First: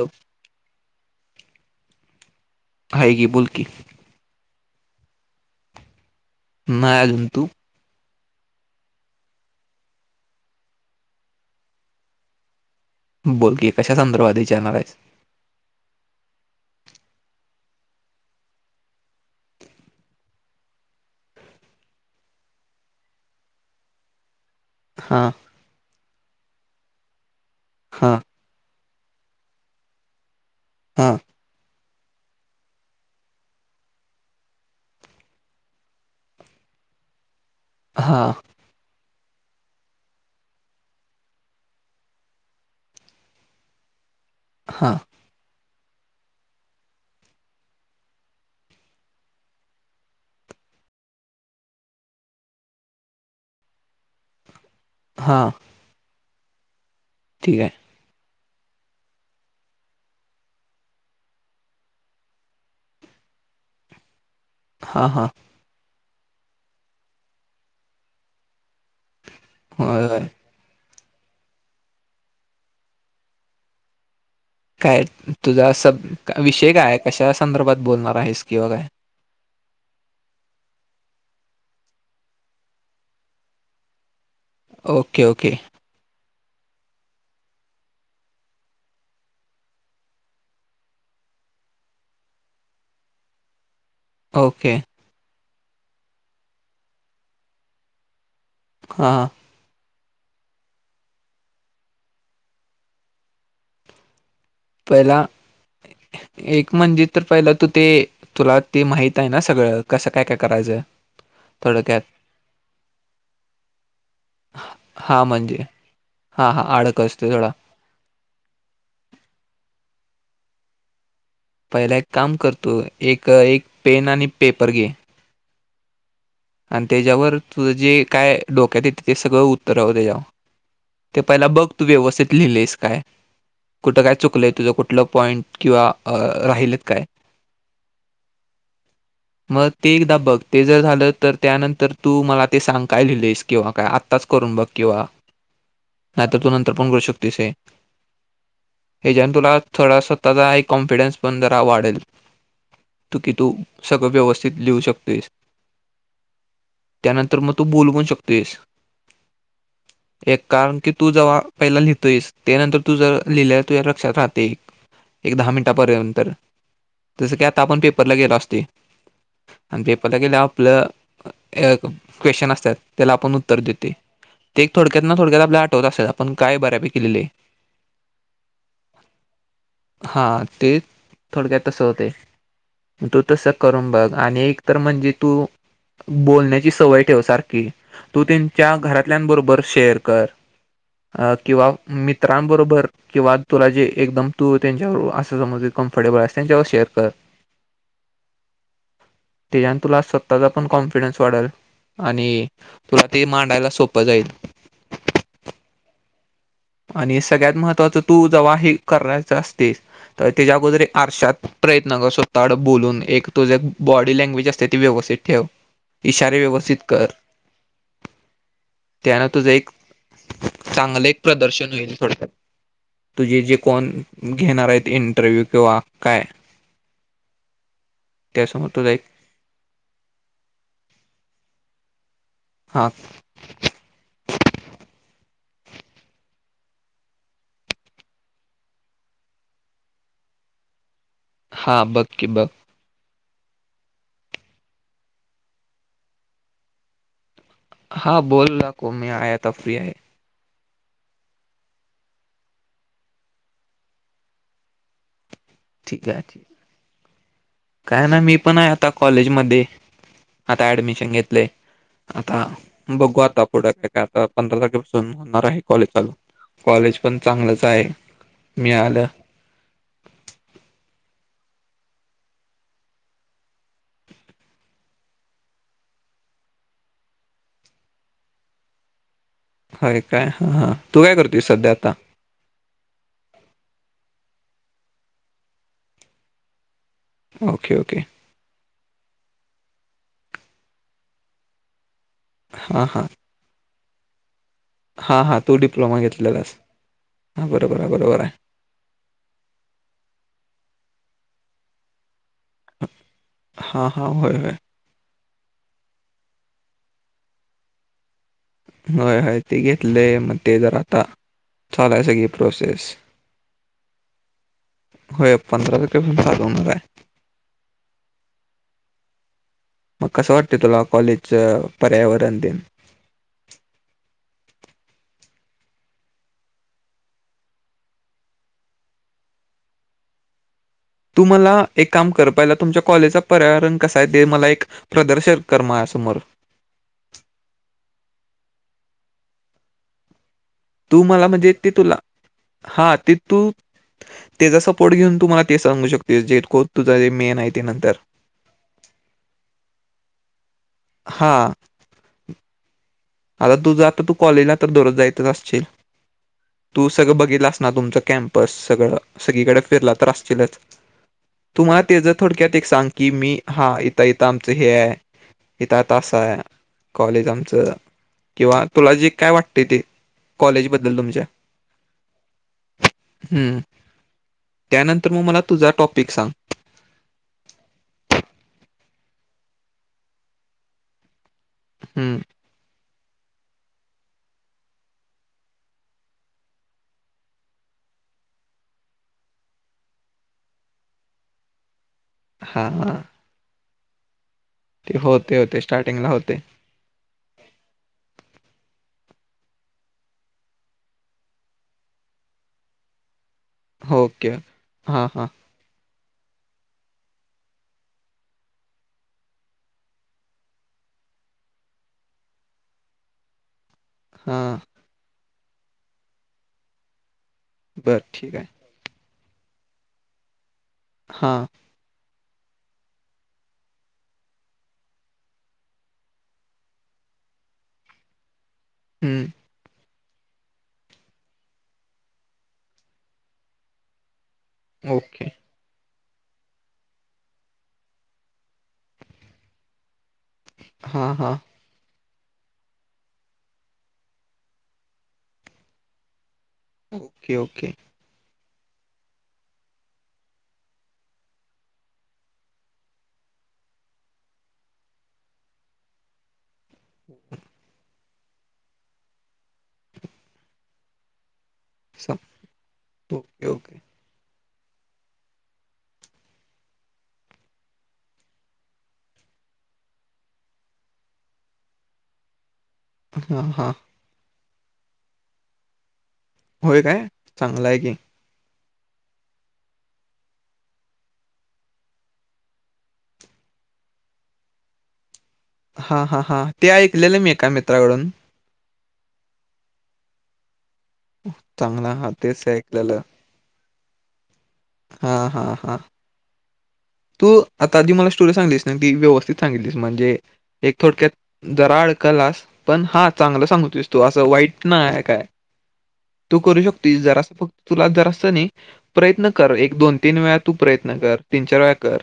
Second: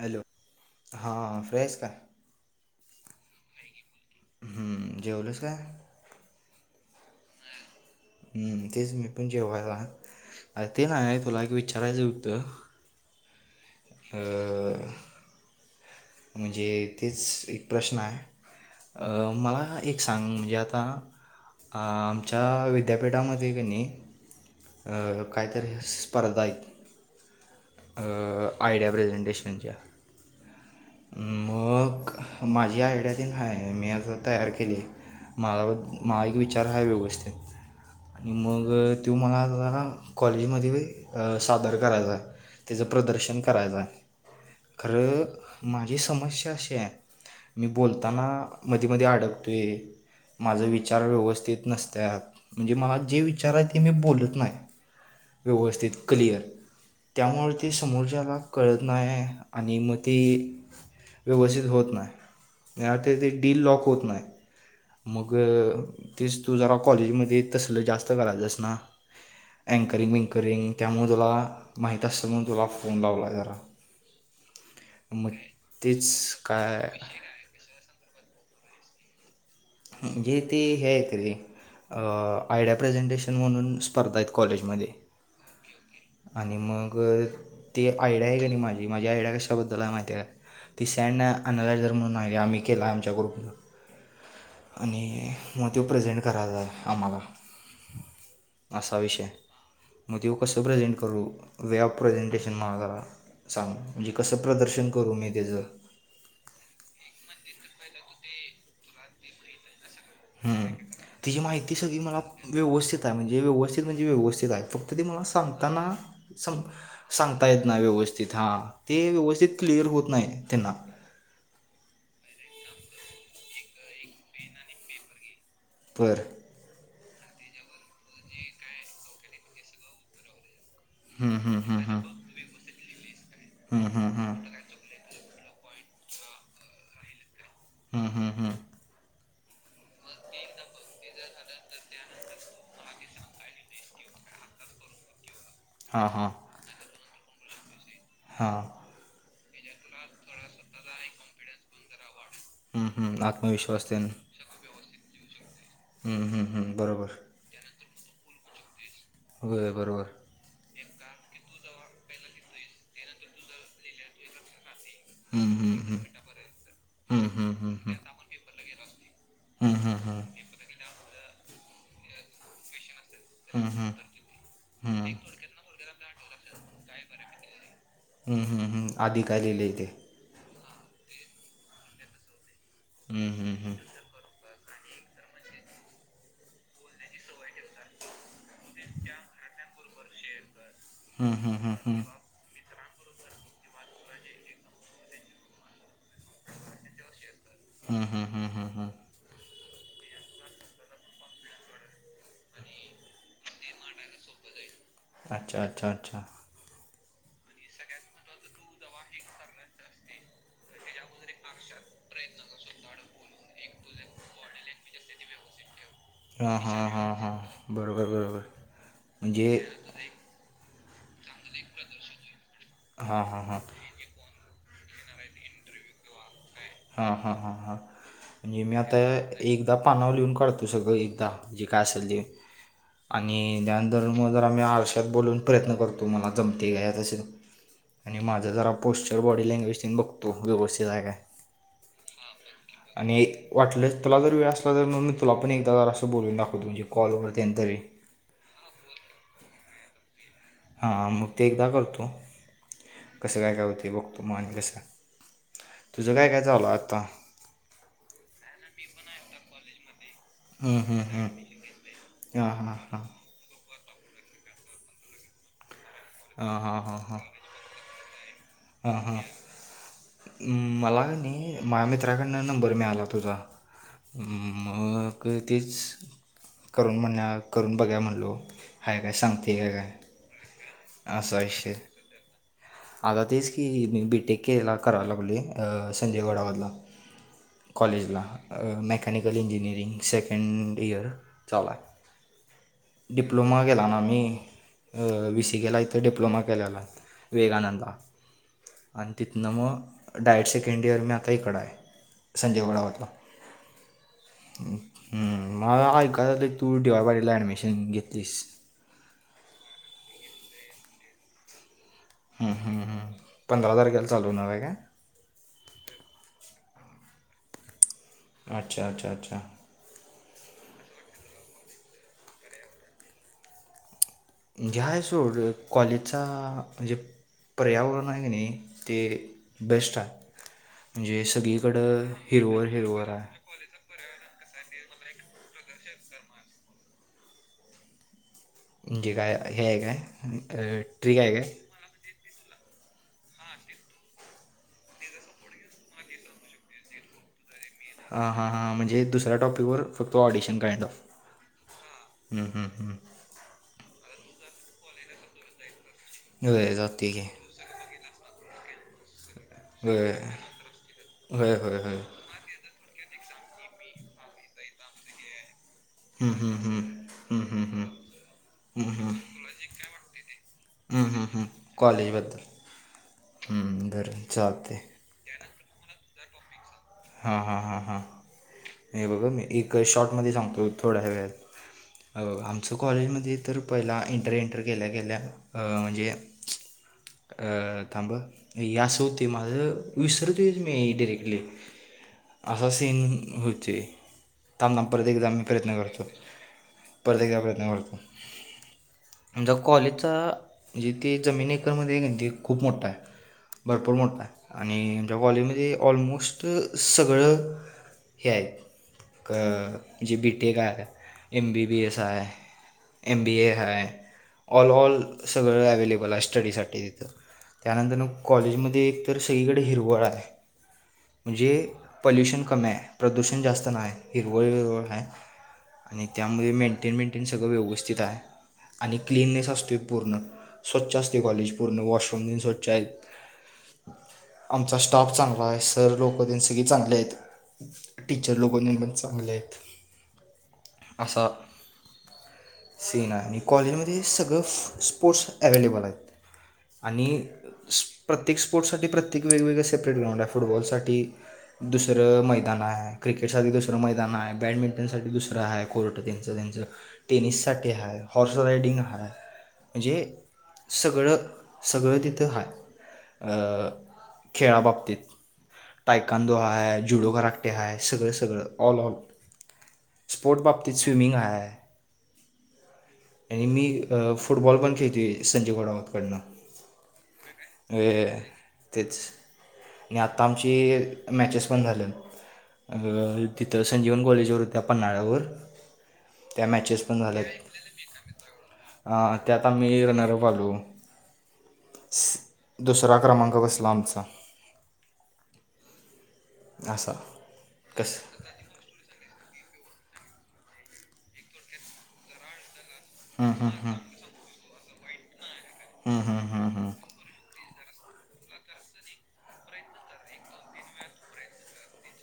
Hello हा fresh का हग बोलकी हम्म जेवलंस काय? नाही अजुन तु? तेच मी पण जेवायला. अर ते नाही तुला एक विचारायचं होतं? बोल की कशा संदर्भात जाणार अ, आहेस? म्हणजे तेच एक प्रश्न आहे? मला एक सांग म्हणजे आता आमच्या विद्यापीठामध्ये कीनय. हा अ काहीतरी स्पर्धा आहेत. हा आयडिया प्रेझेंटेशनच्या हा मगं माझ्या आयडिया त ह मी असं तयार केली. मला मा एक विचार हाय व्यवस्थित. हा आणि मग तो मला जरा कॉलेजमध्ये सादर करायचाय. त्याचं प्रदर्शन करायचं आहे हा खरं माझी समस्या अशी आहे मी बोलताना मध्ये मध अडकतोय माझा विचार व्यवस्थित नसत म्हणजे मला जे विचार आहे ते मी बोलत नाही हा व्यवस्थित क्लियर त्यामुळे ठीक आहे कशाला कळना नाही आहे आणि म त व्यवस्थित होत नाही ते ते डीली लॉक होत नाही. हा हा मग तेच तू जरा कॉलेजमध्ये तसल जास्त करायचंस ना. होय अँकरिंग होय बंकरिंग त्यामुळे तुला माहित असतना. गोलाप फोंडावला जरा. काय मग तुझा स तेच विषय काय आहे कशा संदर्भात बोलणार आहेस किंवा काय? म्हणजे ते हे आहे रे आयडिया प्रेझेंटेशन म्हणून स्पर्धा कॉलेजमध्ये ओके ओके आणि मग ती आयडिया आहे का नाही माझी माझी आयडिया कशाबद्दल आहे माहिती आहे. ती सँड आणनला जर म्हणून आली आम्ही केला आमच्या ग्रुपन. ओके आणि मग तो प्रेझेंट करायला आम्हाला असा हां विषय हां. आहे. मग तेव कसं प्रेझेंट करू वे ऑफ प्रेझेंटेशन मझला सांग म्हणजे? कसं प्रदर्शन करू पहिला मी त्याचं एक म्हणजे तर पहिला तू ते तुला ते माहित ना सगळ. ह तिची माहिती सगळी मला व्यवस्थित आहे म्हणजे व्यवस्थित म्हणजे व्यवस्थित आहे. फक्त हा म्हणजे सांगताना स हा हा अडक असतो सांगता थोडा येत नाही व्यवस्थित हां ते व्यवस्थित. क्लिअर होत नाही त्यांना. पहिला एक काम करतो एक एक पेन आणि पेपर घे. बरं आणि त्याच्यावर तुझं जे काय डोक्यात येते ते सगळं उत्तरावं त्याच्यावर. ते हम्म, पहिला हम्म, बघ हम्म, तू हम्म. व्यवस्थित लिहिलेस काय. हम्म, कुठं हम्म, काय चुकलंय हम्म. तुझं कुठलं पॉईंट किंवा राहिल काय. हम्म हम्म हम्म मग ते एकदा बघते जर झालं तर त्यानंतर तू मला ते सांगाय लिहिलेस किंवा काय आत्ताच करून बघ किंवा. हां हां नाहीतर तू नंतर पण करू शकतेस आहे हां ह्याचाण तुला थोडा स्वतःचा आहे कॉन्फिडन्स पण जरा वाढेल. हम् हम्म आत्मविश्वास. त्यानं सगळ व्यवस्थित लिहू शकतेस हम्म, हम्म, हम्म. बरोबर त्यानंतर मग तू ब होय बरोबर एक कारण की तू जेव्हा पहिला लिहोस ते नंतर. तू जर लिहिलं तू या लक्षात राहते. एक दहा हम्म, हम्म, हम्म. मिनिटापर्यंतर हम्म, जसं की हम्म, आता हम्म, आपण हम्म. पेपरला गेलो असते. हम्म, आणि हम्म, पेपरला हम्म. गेल्या आपलं क्वेश्चन असतात. त्याला आपण उत्तर हम्म देतोय हम्म ते एक थोडक्यात ना हम्म थोडक्यात आपल्या आठवत असेल आप आपण काय बऱ्यापैकी लिलय. हम्म हम्म हम्म आधी काय लिहिलंय ते. हा ते थोडक्यात तसं होते तो हम्म तसं हम्म करून बघ आणि तर म्हणजे तू बोलण्याची सवय ठेव सारखी तू ते च्या घरातल्यांबरोबर शेअर कर हम्म हम्म किंवा हम्म हम्म मित्रांबरोबर. किंवा तुला जे एकदम तू त्यांच्यावर असं समज कम्फर्टेबल अस त्यांच्यावर शेअर कर. हम्म हम्म हम्म हम्मम्म. तेच्यान तुला स्वतःचा पण कॉन्फिडन्स वाढल. आणि तुला ते मांडायला सोपं जाईल. अच्छा अच्छा अच्छा. आणि सगळ्यात महत्त्वाच तू जेव्हा हे करायचं असतेस तर त्याच्या अगोदर आरशात प्रयत्न कर स्वतः कड बोलून एक तुझे एक बॉडी लँग्वेज असते ती व्यवस्थित ठेव. इशारे हा हा व्यवस्थित हा कर हा बरोबर बरोबर म्हणजे चांगले एक प्रदर्शन होईल थोडक्यात हां तुझे हां जे हां कोण घेणार आहेत. इंटरव्यू तवा काय? हा हा हा हा. म्हणजे त्यासमोर मी तुझा आता एक एकदा पानावर लिहून काढतो सगळं एकदा जे काय असेल ते. हा आणि त्यानंतर म जर आम्ही आरशात बोलून प्रयत्न करतो मला जमतंय काय तसं. आणि माझा जरा पोस्चर बॉडी लँग्वेज बघतो व्यवस्थित आहे काय. हा बघ की बघ. वाटलं तुला जर वेळ असला तर मी तुला पण एकदा जरास बोलून दाखवतो म्हजे कॉल हा बोल ना को मी आता फ्री आहे. हा मग ते एकदा करतो कसं काय काय होते बघतो मग आणि कसं. ठीक तुझं आहे काय ठीक काय चालू हाय आता? काय ना मी पण आहे आता कॉलेजमध्ये आता हं, हं, ऍडमिशन हं. घेतले आता हां हां हां बघू आता पुढ का आता पंधरा तारखेपासून होणार आहे. कॉलेज चालू हां हां कॉलेज हां पण हां चांगलंच आहे हां मिळालं. हां मला कणी माझ मित्राकडनं नंबर मिळाला तुझा. मग तेच. करून म्हण करून बघूया म्हणलो आहे काय सांगत. हय काय हा हा तू काय करतेयस सध्या विषय आता? आता तेच की मी बीटेक केला करायला लागले संजय घोडावत ला. ओके ओके कॉलेज ला अ Mac mechanical engineering second year चालू आहे. हां हां डीप्लोमा केला ना मी. हां हां बी तू सी केेला इथं डिप्लोमा घेतलेलास केलेला. हा बरोबर विवेकानंद आहे ला बरोबर आहे आणि तिथनं मग डायरेक्ट सेकंड इयर मी आता हीकडं आहे. संजय घोडावत ला. हा हा होय होय म ऐकाय आलं तू डी वाय पाटील ला ऍडमिशन घेत. होय होय ते घेतलेय मग ते जरा आता चालाय सगळी हम्म, हम्म, प्रोसेस. हम्म. पंधरा तारखेला चालू होणार आहे काय होय पंधरा तारखे पासन चालू होणार आहे. अच्छा अच्छा अच्छा. मग कसं वाटत तुला कॉलेजच पर्यावरण दिन? म्हणजे हाय सोड कॉलेजचा म्हणजे पर्यावरण आहे कनी ते बेस्ट आहे. म्हणजे तुम्हाला एक काम सगळीकडं कर पाहिला हिरवळ तुमच्या हिरवळ कॉलेजचा आहे पर्यावरण कस आहे ते मला एक प्रदर्शन करमाझ्यासमोर म्हणजे काय हे आहे काय तू ट्रिक मला आहे म्हणजे काय ती तुला हा ती तू त्याचा सपोर्ट घेऊन तुमला ते सांगू शकते जे ख तुझ जे मेन आहे ते नंतर हा हा हां म्हणजे दुसऱ्या टॉपिकवर फक्त ऑडिशन कळयच हा हम् हम् हम् आता तुझ आता तू कॉलेजला तर दररोज जायचच असशील होय तू जाते सगळं की बघलस ना तुमच कप सग सकडे फिर होय त होय होय तुम्हाला होय ते थोडक्यातांग कि मी हा इथ इथं आमचं हे आहे इथ तसा हम्म, आहे हम्म, हम्म. कॉलेज हम्म, हम्म, आमचं हम्म. किंवा हम्म, तुला जे हम्म. काय वाटते ते कॉलेज बद्दल हम्म, तुमच्या हम्म, हम्म. कॉलेजबद्दल हम्म बरं चालते त्यानंतर मग मला तुझा टॉपिक सांग हा हा हा हा हे बघ मी एक शॉर्टमध्येध्ये सांगतो थोड्या्या वेळात अ हं. आमचं. सो कॉलेजमध्ये तर पहिला इंटर इंटर केल्या गेल्या म्हणजे थांब या असं होते माझं विसर मी डिरेक्टली असा हां, सीन हां. होते. त्यांना ते परत एकदा होते, आम्ही होते. प्रयत्न करतो स्टार्टिंगला होते. परत एकदा प्रयत्न करतो. म्हजा कॉलेजचा म्हणजे ते जमीन एकरमध्येध्ये खूप मोठा आहे. भरपूर मोठा ओके. आहे आणि हां, आच्या हां. कॉलेजमध्ये ऑलमोस्ट सगळं हे आहेत क जे बीटेक आहे एम बी बी एस आहे एम बी ए आहे हां. ऑल ऑल सगळ अवलेबल आहे स्टडी साठी तिथं त्यानंतर बरं मग ठीक आहे. कॉलेजमध्येध्ये एक तर सगळीकडे हिरवळ आहे हा म्हणजे पल्युशन कमी आहे प्रदूषण जास्त नाही हिरवळ हिरवळ आहे आणि त्यामध्ये मेंटेन मेंटेन सगळं व्यवस्थित आहे आणि हं. क्लिननेस असतो पूर्ण स्वच्छ असते कॉलेज पूर्ण वॉशरूम दिन स्वच्छ आहे आमचा स्टाफ ओके. चांगला आहे सर लोक सगळे चांगले आहेत टीचर लोकोनी पण चांगले आहेत हा असा हा सीन आहे आणि कॉलेजमध्ये सगळं स्पोर्ट्स अवेलेबल आहेत आणि ओके, ओके. स् प्रत्येक स्पोर्टससाठी प्रत्येक वेगवेगळे सेपरेट ग्राउंड आहे फुटबॉलसाठी दुसरं मैदान आहे क्रिकेट सा दुसरं मैदान आहे बॅडमिंटनसाठी दुसरं आहे कोर्ट त्यांचं त्यांचं टेनिस साठी हा हॉर्स रायडिंग हा म्हणजे सगळं सगळ सम तिथं ओके, ओके. हात खेळाबाबतीत टय कांदो हा आहे जुडो कराकटे हा आहे सगळं सगळं ऑल ऑल स्पोर्ट बाबतीत स्विमिंग हय आणि हां, मी हां. फुटबॉल पण खेळतोय संजय गोडावतकडनं होय काय चांगलंय की होय तेच आणि आता आमची मॅचेस पण झाल्यात अ तिथं संजीवन कॉलेजवर होत्या पन्हाळ्यावर हा हा हा त्या ते मॅचेस पण ऐकलेलं मी एका झाल्यात मित्राकडून अ त्यात आम्ही रनरप आलू चांगला हां, तेच दुसरा क्रमांक वस्लामचा हा हा हा असा तू आता आधी मला कसं स्टोरी सांगलीस ना ती व्यवस्थित सांगितलीस म्हणजे एक थोडक्यात दराळ कलास पण हा चांगलं हम्म, सांगतोस तो असं वाईट काय हम्म, तू हम्म, करू हम्म. शकतस जरास फक्त तुला जरास नाही प्रयत्न कर एक दोन तीन वेळा तू प्रयत्न कर तीन चार वेळा कर.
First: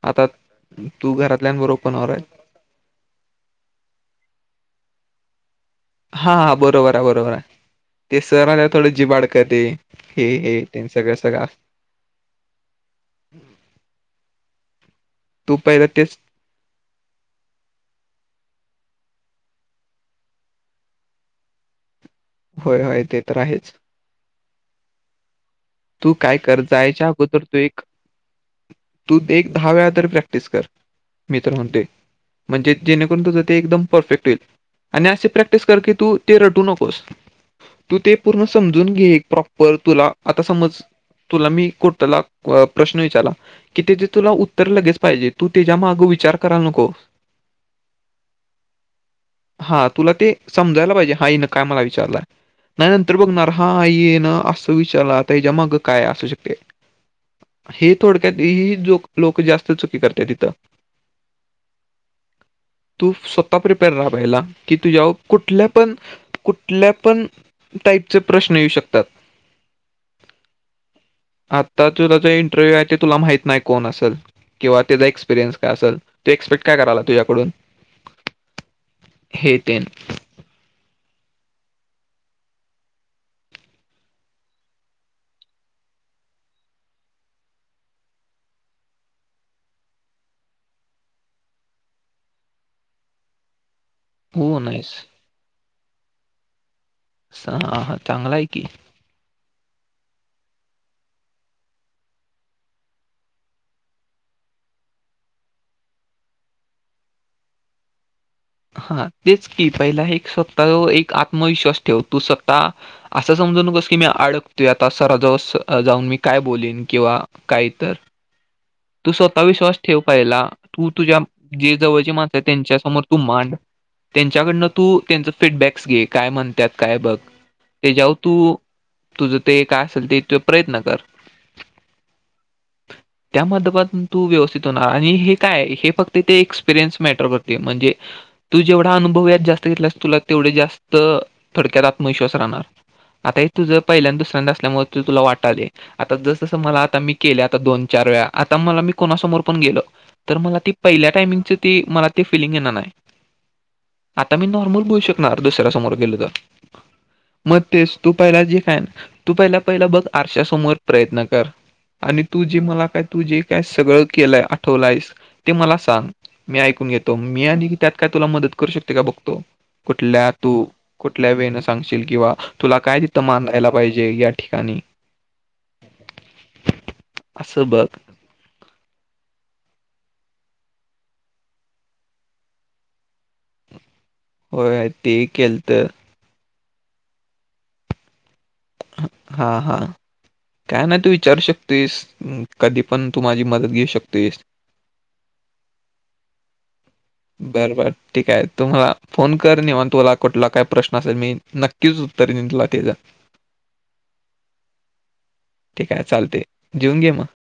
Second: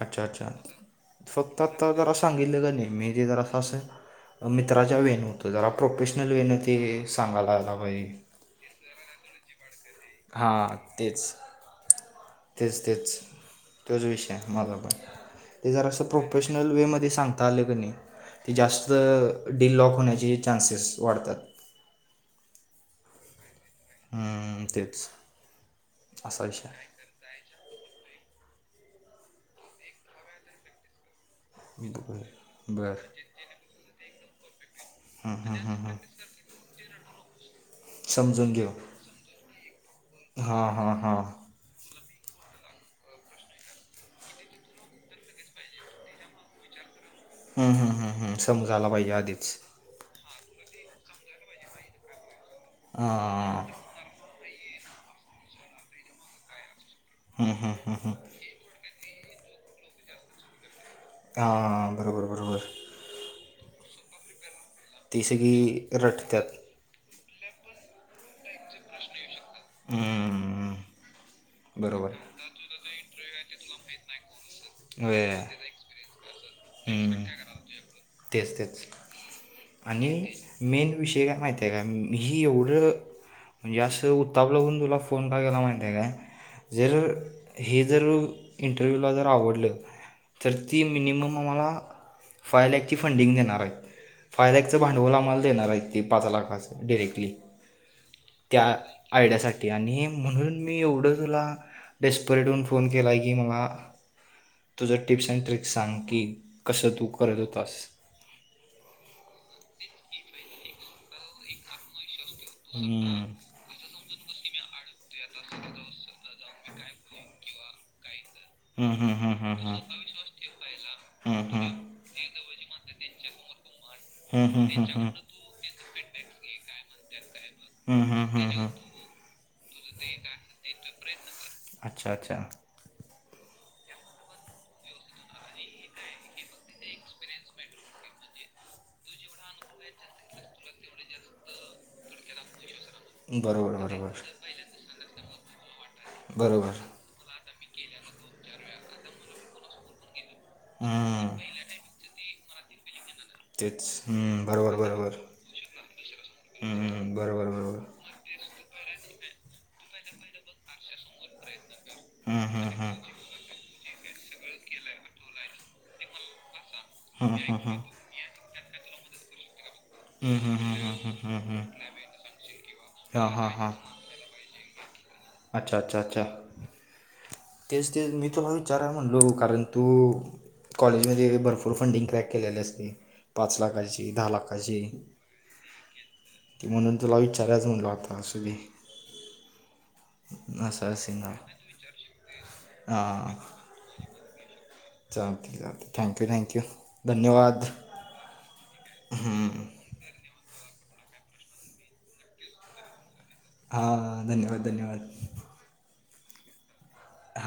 अच्छा! आता अच्छा! तू फक्त घरातल्यांबरोबर आता पण जरा आहे सांगितलं कण्य मी जे जरां अस, मित्राच्या वेनूत हा बरोबर आहे, बरोबर आहे, आला पाहिजे ते सर आल्यत थोडं जिभ अडकली हे हे हां त्यांच सगळं तेच सगळं तेच, तेच, तोच विषय हाय. तू पहिलं जरा स तेच प्रोफेशनल वे मध्ये सांगता आलं कण्य जास्त डील लॉक होण्याचे चान्सेस वाढतात. होय, होय ते तर आहेच. हम्म तेच. तू काय असा कर विषय आहे. जायच्या अगोदर तू एक तू एक दहा वेळा तर प्रॅक्टिस कर. मी तर म्हणतोय, म्हणजे बरं बरं जेणेकरून तुझं ते एकदम परफेक्ट येईल. आणि असे प्रॅक्टिस कर क तू ते रटू नकोस. तू ते पूर्ण समजून घे प्रॉपर तुला आ हां समज हां हां तुला हम्म, मी प्रश्न विचारला की ते तुला उत्तर लगेच पाहिजे तू त्याच्या माग विचार कराला नको. हम् हम्म हम्म हम्म समजा आला पाहिजे आधीच. हा तुला ते समजायला पाहिजे हा हिन काय मला विचारलाय, नाही नंतर बघणार हां हा हिन असं विचारला. हिज्या माग काय असू शकते, हम्म, हम्म, हे हम्म, हम्म. थोडक्यात हे जो लोक जास्त चुकी करत्यात इथं. हा बरोबर, बरोबर. तू [unintelligible] की तुझ्यावर ती कुठल्या सगळी पण, रटत्यात कुठल्या पण टाईपचे प्रश्न येऊ शकतात. हम्मम. आता तुला जो इंटरव्ह्यू आहे ते तुला माहित नाही कोण असल. किंवा त्याचा होय एक्पिरियन्सय असल ते एक्स्पेक्ट हम्म, तेच, तेच, हे तेन आणि मी विषय काय माहिती आहे का ही एवढं हे असं उतावळा होऊन तुला फोन का केला माहितीय का? जर हे जर इंटरव्ह्यूला जर आवडलं तर ती मिनिमम आम्हाला, फायलॅकची फंडिंग देणार आहेत, फाय हो लॅकचं नाईस भांडवल आम्हाला देणार आहेत. पाच लाखाच डायरेक्टली, चांगला आहे की त्या आयडियासाठी. आणि म्हणून मी एवढं तुला डेेस्परेटऊन फोन केलाय की मला तुझं टिप्स अँड ट्रिकस सांग की कसं तू करत होतास. हा तेच की पहिला एक स्वतः एक आत्मविश्वास ठेव तू आता, हम्म. असं समजू नकोस की मी अडकतोय यात. आता सराजवळ जाऊन मी काय बोललीन किंवा काय तर हम्म, तू हम्म, हम्म, स्वतः हम्म, हम्म. विश्वास ठेव पाहिला तू तुझ्या हम्म, हम्म, जे जवळची माणस आहे त्यांच्या समोर तू मांड. हम्म, त्यांच्याकडनं हम्म, तू हम्म, हम्म, त्यांच फीडबॅकस घे. काय म्हणतात काय बघ, हम्म, तेच्यावर हम्म, हम्म. तू, हम्म. तुझं ते काय असेल ते त प्रयत्न कर. अच्छा! अच्छा! त्या माध्यमातून तू व्यवस्थित होणार आणि हे काय हे फक्त तेे एक्सपिरियन्स मॅटर करतय म्हणजे तू जेवढा अनुभव या जास्त घेतलास तुला तेवढे जास्त थोडक्यात आत्मविश्वास राहणार. आता हे बरोबर तुझं पहिल्यांदा बरोबर दुसऱ्यांद असल्यामुळे ते तुला वाटाले आता जस जसं बरोबर मला आता मी केलय दोन चार वेळा आता मला मी कोणासमोर पण गेल, तर मला ती पहिल्या हम्म, टायमिंगच ती मला ते फिलिंग येणार नाही. [unintelligible] आता हम्म, मी बरोबर नॉर्मल बोलू बरोबर शकणार दुसऱ्या समोर गेलो तर. हम्म, बरोबर मग बरोबर तेस तू पहिला जे फॅन तू पहिला, पहिला बघ आरश समोर प्रयत्न कर. आणि हम्म, तू जे हम्म, मला हम्म. काय तू जे काय सगळं केलंय आठवलायस, ते मला सांग. मी ऐकून घेतो. हम्म, मी हम्म, आणि की हम्म. त्यात काय तुला मदत करू शकतोय का बघतो. कुठल्या हम्म, हम्म, तू हम्म, हम्म, कुठल्या हम्म, वेळने हम्म. सांगशील किंवा तुला काय तिथं हां हां मानयला हां पाहिजे या ठिकाणी. आणि अच्छा अच्छा अच्छा, असं बघ तेच तेच मी तुला विचारा म्हणलो कारण तू कॉलेजमध्ये भरपूर फंडिंग क्रॅक केल्याले असते, पाच लाखाचे. होय, तेही केलतं. की म्हणून तुला विचारायच म्हणलो आता. असं बी हा, हा हा. काय असं नाही तू असेल ना विचारू शकतेस, कधी पण तू माझी मदत घेऊ शकतेस. चालतंय चालतंय, थँक्यू थँक्यू. धन्यवाद बर, बर, ठीके आहे, तु मला फोन कर निवांत मला तुला कुठला काय प्रश्न असं मी नक्कीच उत्तर दिल तुला तेज. हा धन्यवाद, धन्यवाद. काय चालते जेऊन घे म.